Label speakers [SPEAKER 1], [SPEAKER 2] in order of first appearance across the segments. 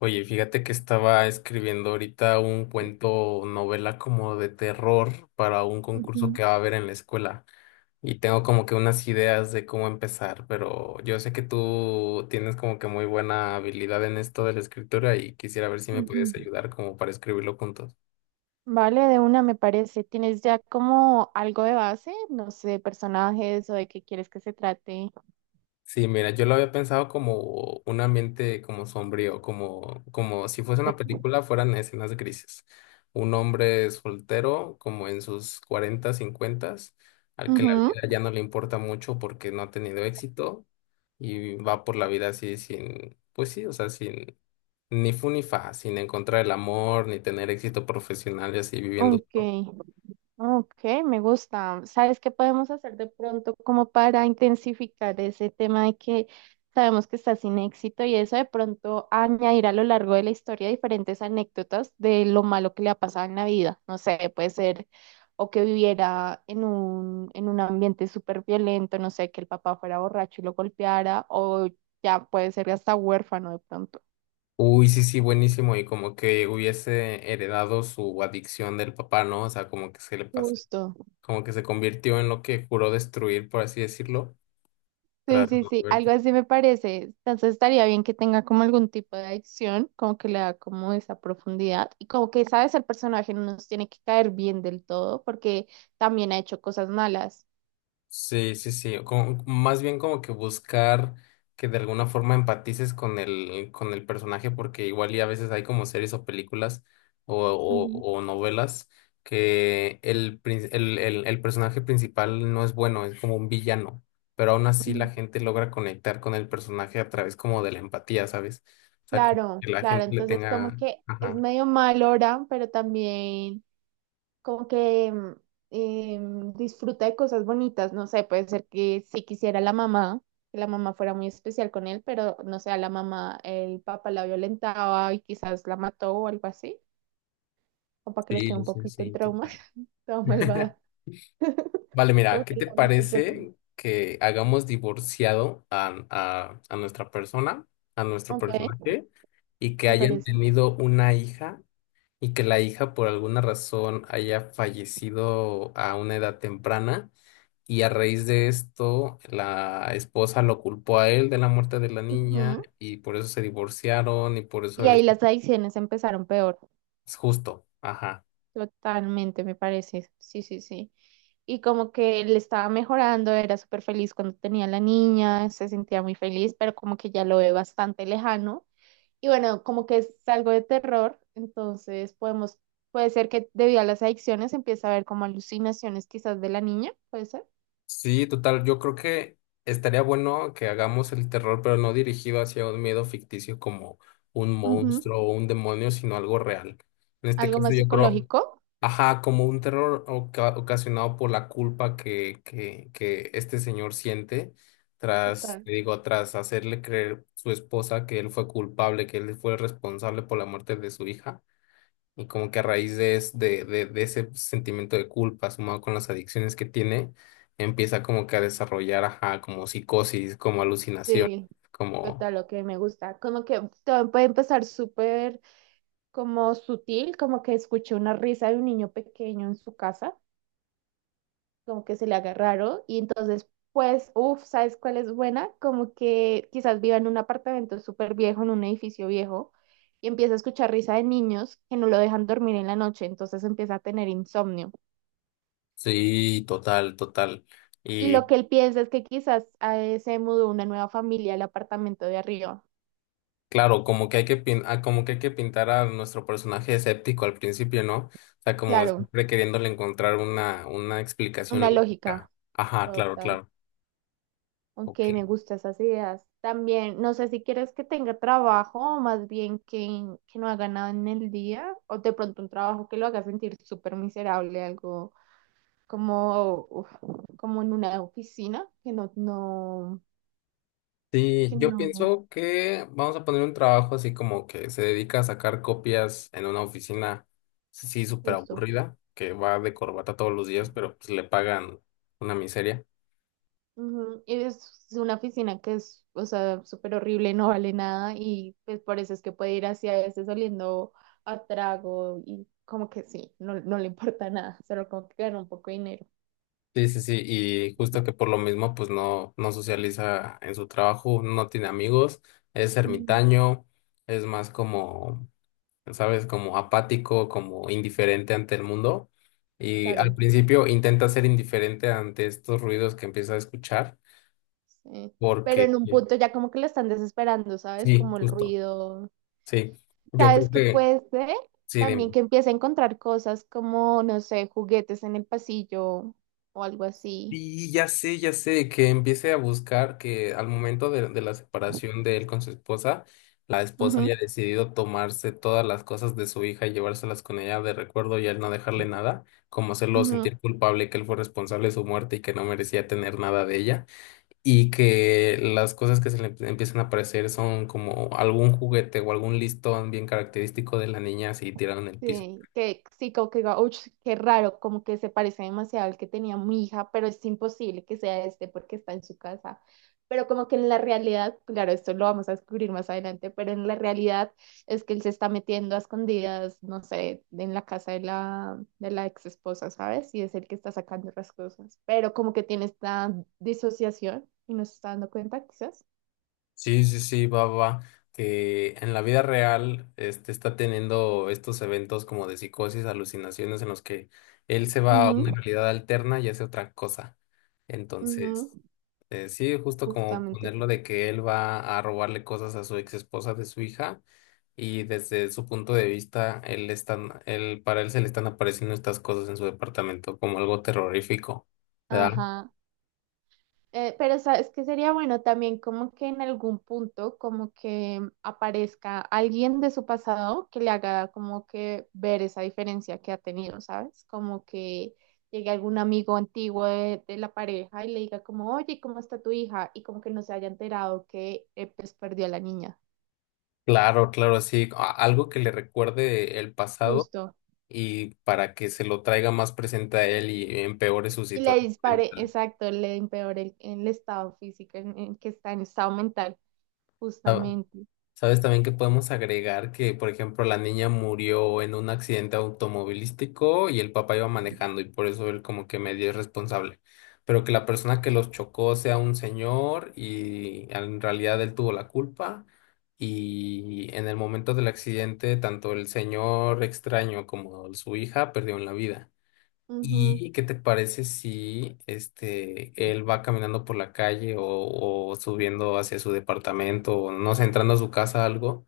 [SPEAKER 1] Oye, fíjate que estaba escribiendo ahorita un cuento, novela como de terror para un concurso
[SPEAKER 2] Ujú,
[SPEAKER 1] que va a haber en la escuela y tengo como que unas ideas de cómo empezar, pero yo sé que tú tienes como que muy buena habilidad en esto de la escritura y quisiera ver si me puedes
[SPEAKER 2] ujú.
[SPEAKER 1] ayudar como para escribirlo juntos.
[SPEAKER 2] Vale, de una me parece. ¿Tienes ya como algo de base? No sé, personajes o de qué quieres que se trate.
[SPEAKER 1] Sí, mira, yo lo había pensado como un ambiente como sombrío, como, si fuese una
[SPEAKER 2] Ok.
[SPEAKER 1] película fueran escenas grises. Un hombre soltero, como en sus 40, 50, al que la
[SPEAKER 2] Ujú,
[SPEAKER 1] vida ya no le importa mucho porque no ha tenido éxito y va por la vida así sin, pues sí, o sea, sin ni fu ni fa, sin encontrar el amor, ni tener éxito profesional y así viviendo
[SPEAKER 2] ok.
[SPEAKER 1] solo.
[SPEAKER 2] Ok, me gusta. ¿Sabes qué podemos hacer de pronto como para intensificar ese tema de que sabemos que está sin éxito y eso de pronto añadir a lo largo de la historia diferentes anécdotas de lo malo que le ha pasado en la vida? No sé, puede ser o que viviera en un ambiente súper violento, no sé, que el papá fuera borracho y lo golpeara, o ya puede ser hasta huérfano de pronto.
[SPEAKER 1] Uy, sí, sí, buenísimo. Y como que hubiese heredado su adicción del papá, ¿no? O sea, como que se le pasó,
[SPEAKER 2] Justo.
[SPEAKER 1] como que se convirtió en lo que juró destruir, por así decirlo,
[SPEAKER 2] Sí,
[SPEAKER 1] tras
[SPEAKER 2] sí,
[SPEAKER 1] no
[SPEAKER 2] sí, algo así me parece. Entonces estaría bien que tenga como algún tipo de acción, como que le da como esa profundidad y como que, sabes, el personaje no nos tiene que caer bien del todo porque también ha hecho cosas malas.
[SPEAKER 1] Sí, sí, sí, más bien como que buscar que de alguna forma empatices con el personaje, porque igual y a veces hay como series o películas o, o,
[SPEAKER 2] Ujú,
[SPEAKER 1] o novelas que el personaje principal no es bueno, es como un villano, pero aún así la
[SPEAKER 2] ujú.
[SPEAKER 1] gente logra conectar con el personaje a través como de la empatía, ¿sabes? O sea, como
[SPEAKER 2] Claro,
[SPEAKER 1] que la
[SPEAKER 2] claro,
[SPEAKER 1] gente le
[SPEAKER 2] entonces como
[SPEAKER 1] tenga...
[SPEAKER 2] que es
[SPEAKER 1] Ajá,
[SPEAKER 2] medio mal ahora, pero también, como que eh, disfruta de cosas bonitas, no sé, puede ser que si quisiera la mamá, que la mamá fuera muy especial con él, pero no sé, a la mamá, el papá la violentaba y quizás la mató o algo así, o para que le quede
[SPEAKER 1] sí,
[SPEAKER 2] un
[SPEAKER 1] sí,
[SPEAKER 2] poquito el
[SPEAKER 1] sí,
[SPEAKER 2] trauma,
[SPEAKER 1] total.
[SPEAKER 2] toda malvada.
[SPEAKER 1] Vale, mira,
[SPEAKER 2] Como
[SPEAKER 1] ¿qué
[SPEAKER 2] que le
[SPEAKER 1] te
[SPEAKER 2] da un poquito de trauma.
[SPEAKER 1] parece que hagamos divorciado a nuestra persona, a nuestro
[SPEAKER 2] Ok,
[SPEAKER 1] personaje, y que
[SPEAKER 2] me
[SPEAKER 1] hayan
[SPEAKER 2] parece.
[SPEAKER 1] tenido una hija y que la hija por alguna razón haya fallecido a una edad temprana y a raíz de esto la esposa lo culpó a él de la muerte de la niña
[SPEAKER 2] Ujú.
[SPEAKER 1] y por eso se divorciaron y por eso
[SPEAKER 2] Y
[SPEAKER 1] él
[SPEAKER 2] ahí las adicciones empezaron peor.
[SPEAKER 1] es justo, ajá.
[SPEAKER 2] Totalmente, me parece. Sí, sí, sí. Y como que le estaba mejorando, era súper feliz cuando tenía la niña, se sentía muy feliz, pero como que ya lo ve bastante lejano. Y bueno, como que es algo de terror, entonces podemos, puede ser que debido a las adicciones empiece a ver como alucinaciones quizás de la niña, puede ser.
[SPEAKER 1] Sí, total. Yo creo que estaría bueno que hagamos el terror, pero no dirigido hacia un miedo ficticio como un
[SPEAKER 2] Ujú.
[SPEAKER 1] monstruo o un demonio, sino algo real. En este
[SPEAKER 2] Algo
[SPEAKER 1] caso,
[SPEAKER 2] más
[SPEAKER 1] yo creo,
[SPEAKER 2] psicológico.
[SPEAKER 1] ajá, como un terror ocasionado por la culpa que este señor siente tras,
[SPEAKER 2] Total.
[SPEAKER 1] te digo, tras hacerle creer su esposa que él fue culpable, que él fue el responsable por la muerte de su hija. Y como que a raíz de, de ese sentimiento de culpa sumado con las adicciones que tiene, empieza como que a desarrollar, ajá, como psicosis, como alucinación,
[SPEAKER 2] Sí,
[SPEAKER 1] como,
[SPEAKER 2] total, lo que me gusta. Como que todo puede empezar súper como sutil, como que escuché una risa de un niño pequeño en su casa, como que se le agarraron y entonces, pues, uff, ¿sabes cuál es buena? Como que quizás viva en un apartamento súper viejo, en un edificio viejo, y empieza a escuchar risa de niños que no lo dejan dormir en la noche, entonces empieza a tener insomnio.
[SPEAKER 1] sí, total, total.
[SPEAKER 2] Y
[SPEAKER 1] Y
[SPEAKER 2] lo que él piensa es que quizás se mudó una nueva familia al apartamento de arriba.
[SPEAKER 1] claro, como que hay que, como que hay que pintar a nuestro personaje escéptico al principio, ¿no? O sea, como
[SPEAKER 2] Claro,
[SPEAKER 1] siempre queriéndole encontrar una explicación
[SPEAKER 2] una
[SPEAKER 1] lógica.
[SPEAKER 2] lógica
[SPEAKER 1] Ajá, claro,
[SPEAKER 2] total.
[SPEAKER 1] claro.
[SPEAKER 2] Ok,
[SPEAKER 1] Ok.
[SPEAKER 2] me gustan esas ideas. También, no sé si quieres que tenga trabajo o más bien que no haga nada en el día o de pronto un trabajo que lo haga sentir súper miserable, algo como, uf, como en una oficina, que no, no,
[SPEAKER 1] Sí,
[SPEAKER 2] que
[SPEAKER 1] yo
[SPEAKER 2] no,
[SPEAKER 1] pienso que vamos a poner un trabajo así como que se dedica a sacar copias en una oficina, sí, súper
[SPEAKER 2] justo.
[SPEAKER 1] aburrida, que va de corbata todos los días, pero pues le pagan una miseria.
[SPEAKER 2] Ujú, y es una oficina que es, o sea, súper horrible, no vale nada y pues por eso es que puede ir así a veces oliendo a trago y como que sí, no le importa nada, solo como que gana un poco de dinero.
[SPEAKER 1] Sí, sí, sí, y justo que por lo mismo pues no socializa en su trabajo, no tiene amigos, es ermitaño, es más como, ¿sabes? Como apático, como indiferente ante el mundo. Y al
[SPEAKER 2] Claro,
[SPEAKER 1] principio intenta ser indiferente ante estos ruidos que empieza a escuchar.
[SPEAKER 2] sí. Pero
[SPEAKER 1] Porque,
[SPEAKER 2] en un punto ya como que lo están desesperando, ¿sabes?
[SPEAKER 1] sí,
[SPEAKER 2] Como el
[SPEAKER 1] justo,
[SPEAKER 2] ruido.
[SPEAKER 1] sí. Yo creo
[SPEAKER 2] ¿Sabes qué
[SPEAKER 1] que,
[SPEAKER 2] puede ser?
[SPEAKER 1] sí,
[SPEAKER 2] También
[SPEAKER 1] dime.
[SPEAKER 2] que empiece a encontrar cosas como, no sé, juguetes en el pasillo o algo así.
[SPEAKER 1] Y ya sé, que empiece a buscar que al momento de la separación de él con su esposa, la esposa
[SPEAKER 2] Ujú,
[SPEAKER 1] haya decidido tomarse todas las cosas de su hija y llevárselas con ella de recuerdo y él no dejarle nada, como hacerlo
[SPEAKER 2] ujú.
[SPEAKER 1] sentir culpable que él fue responsable de su muerte y que no merecía tener nada de ella, y que las cosas que se le empiezan a aparecer son como algún juguete o algún listón bien característico de la niña así tirado en el piso.
[SPEAKER 2] Sí, que sí, como que digo, "Ush, qué raro, como que se parece demasiado al que tenía mi hija, pero es imposible que sea este porque está en su casa". Pero como que en la realidad, claro, esto lo vamos a descubrir más adelante, pero en la realidad es que él se está metiendo a escondidas, no sé, en la casa de la ex esposa, ¿sabes? Y es el que está sacando las cosas. Pero como que tiene esta disociación y no se está dando cuenta, quizás.
[SPEAKER 1] Sí, sí, sí, va, va, va, que en la vida real este, está teniendo estos eventos como de psicosis, alucinaciones en los que él se va a
[SPEAKER 2] Ujú,
[SPEAKER 1] una realidad alterna y hace otra cosa.
[SPEAKER 2] ujú,
[SPEAKER 1] Entonces, sí, justo como
[SPEAKER 2] justamente.
[SPEAKER 1] ponerlo de que él va a robarle cosas a su ex esposa de su hija y desde su punto de vista, para él se le están apareciendo estas cosas en su departamento como algo terrorífico, ¿verdad?
[SPEAKER 2] Ajá. Pero sabes que sería bueno también como que en algún punto como que aparezca alguien de su pasado que le haga como que ver esa diferencia que ha tenido, ¿sabes? Como que llegue algún amigo antiguo de la pareja y le diga como, oye, ¿cómo está tu hija? Y como que no se haya enterado que pues perdió a la niña,
[SPEAKER 1] Claro, claro, sí, algo que le recuerde el pasado
[SPEAKER 2] justo.
[SPEAKER 1] y para que se lo traiga más presente a él y empeore su
[SPEAKER 2] Y le
[SPEAKER 1] situación
[SPEAKER 2] dispare,
[SPEAKER 1] mental.
[SPEAKER 2] exacto, le empeore el estado físico en que está, en estado mental,
[SPEAKER 1] Ah,
[SPEAKER 2] justamente.
[SPEAKER 1] ¿Sabes también que podemos agregar que, por ejemplo, la niña murió en un accidente automovilístico y el papá iba manejando y por eso él como que medio es responsable? Pero que la persona que los chocó sea un señor y en realidad él tuvo la culpa. Y en el momento del accidente, tanto el señor extraño como su hija perdieron la vida.
[SPEAKER 2] Ujú,
[SPEAKER 1] ¿Y qué te parece si este él va caminando por la calle o subiendo hacia su departamento o no sé, entrando a su casa algo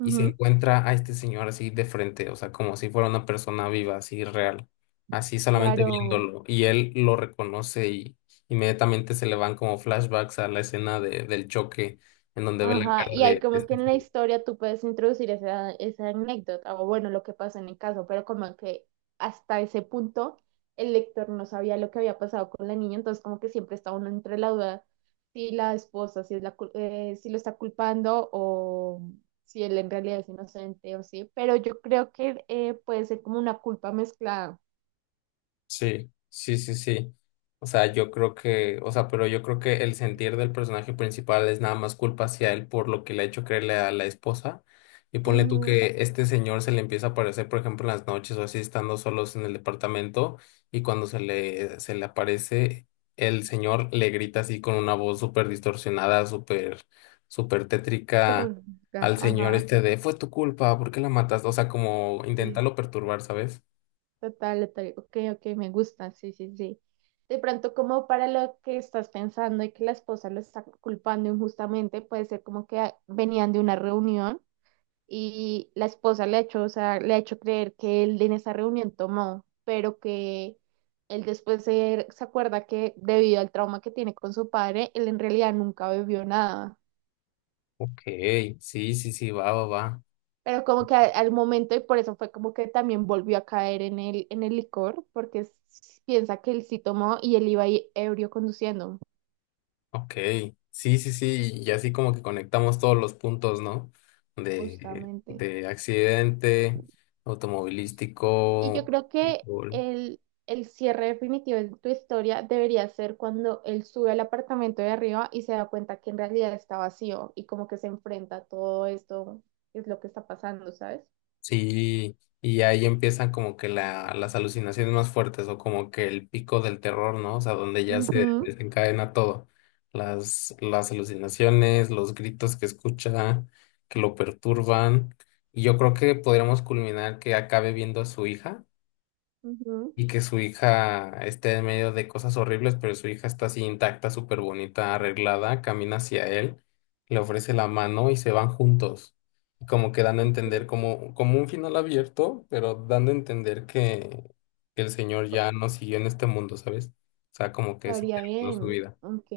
[SPEAKER 1] y se encuentra a este señor así de frente, o sea, como si fuera una persona viva, así real, así solamente
[SPEAKER 2] claro.
[SPEAKER 1] viéndolo y él lo reconoce y inmediatamente se le van como flashbacks a la escena del choque en donde ve la
[SPEAKER 2] Ajá,
[SPEAKER 1] cara
[SPEAKER 2] y hay
[SPEAKER 1] de
[SPEAKER 2] como que
[SPEAKER 1] este
[SPEAKER 2] en la
[SPEAKER 1] señor.
[SPEAKER 2] historia tú puedes introducir esa, esa anécdota o bueno, lo que pasó en el caso, pero como que hasta ese punto el lector no sabía lo que había pasado con la niña, entonces como que siempre está uno entre la duda si la esposa, si es la, cul- si lo está culpando o si él en realidad es inocente o sí, pero yo creo que puede ser como una culpa mezclada.
[SPEAKER 1] Sí, sí, sí, sí. O sea, yo creo que, o sea, pero yo creo que el sentir del personaje principal es nada más culpa hacia él por lo que le ha hecho creerle a la esposa. Y ponle tú
[SPEAKER 2] Ujú,
[SPEAKER 1] que este señor se le empieza a aparecer, por ejemplo, en las noches o así, estando solos en el departamento, y cuando se le aparece, el señor le grita así con una voz súper distorsionada, súper, súper tétrica
[SPEAKER 2] terrorífica,
[SPEAKER 1] al señor
[SPEAKER 2] ajá.
[SPEAKER 1] este de, fue tu culpa, ¿por qué la mataste? O sea, como intentarlo perturbar, ¿sabes?
[SPEAKER 2] Total, total. Ok, ok, me gusta, sí, sí, sí. De pronto, como para lo que estás pensando y que la esposa lo está culpando injustamente, puede ser como que ah, venían de una reunión y la esposa le ha hecho, o sea, le ha hecho creer que él en esa reunión tomó, pero que él después se acuerda que debido al trauma que tiene con su padre, él en realidad nunca bebió nada.
[SPEAKER 1] Ok, sí, sí, sí, va, va, va.
[SPEAKER 2] Pero como que a- al momento, y por eso fue como que también volvió a caer en el licor, porque s- piensa que él sí tomó y él iba ahí ebrio conduciendo,
[SPEAKER 1] Ok, sí, sí, sí, y así como que conectamos todos los puntos, ¿no?
[SPEAKER 2] justamente.
[SPEAKER 1] De accidente,
[SPEAKER 2] Y yo
[SPEAKER 1] automovilístico,
[SPEAKER 2] creo que
[SPEAKER 1] fútbol.
[SPEAKER 2] el cierre definitivo de tu historia debería ser cuando él sube al apartamento de arriba y se da cuenta que en realidad está vacío y como que se enfrenta a todo esto, que es lo que está pasando, ¿sabes?
[SPEAKER 1] Sí, y ahí empiezan como que las alucinaciones más fuertes o como que el pico del terror, ¿no? O sea, donde ya se
[SPEAKER 2] Ujú,
[SPEAKER 1] desencadena todo. Las alucinaciones, los gritos que escucha, que lo perturban. Y yo creo que podríamos culminar que acabe viendo a su hija
[SPEAKER 2] ujú.
[SPEAKER 1] y que su hija esté en medio de cosas horribles, pero su hija está así intacta, súper bonita, arreglada, camina hacia él, le ofrece la mano y se van juntos. Y como que dando a
[SPEAKER 2] Ok.
[SPEAKER 1] entender como, como un final abierto, pero dando a entender que el Señor ya no siguió en este mundo, ¿sabes? O sea, como que se
[SPEAKER 2] Estaría
[SPEAKER 1] terminó su
[SPEAKER 2] bien.
[SPEAKER 1] vida.
[SPEAKER 2] Ok.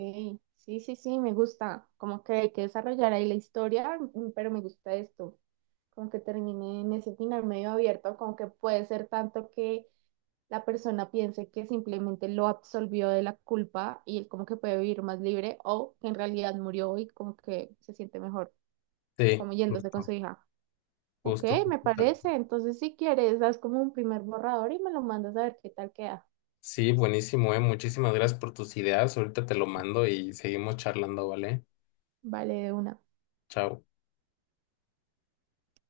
[SPEAKER 2] Sí, sí, sí, me gusta. Como que hay que desarrollar ahí la historia, mm, pero me gusta esto. Como que termine en ese final medio abierto, como que puede ser tanto que la persona piense que simplemente lo absolvió de la culpa y él como que puede vivir más libre, o que en realidad murió y como que se siente mejor,
[SPEAKER 1] Sí,
[SPEAKER 2] como yéndose con su
[SPEAKER 1] justo,
[SPEAKER 2] hija. Ok,
[SPEAKER 1] justo,
[SPEAKER 2] me
[SPEAKER 1] tal vez.
[SPEAKER 2] parece. Entonces, si quieres, das como un primer borrador y me lo mandas a ver qué tal queda.
[SPEAKER 1] Sí, buenísimo, eh. Muchísimas gracias por tus ideas. Ahorita te lo mando y seguimos charlando, ¿vale?
[SPEAKER 2] Vale, de una.
[SPEAKER 1] Chao.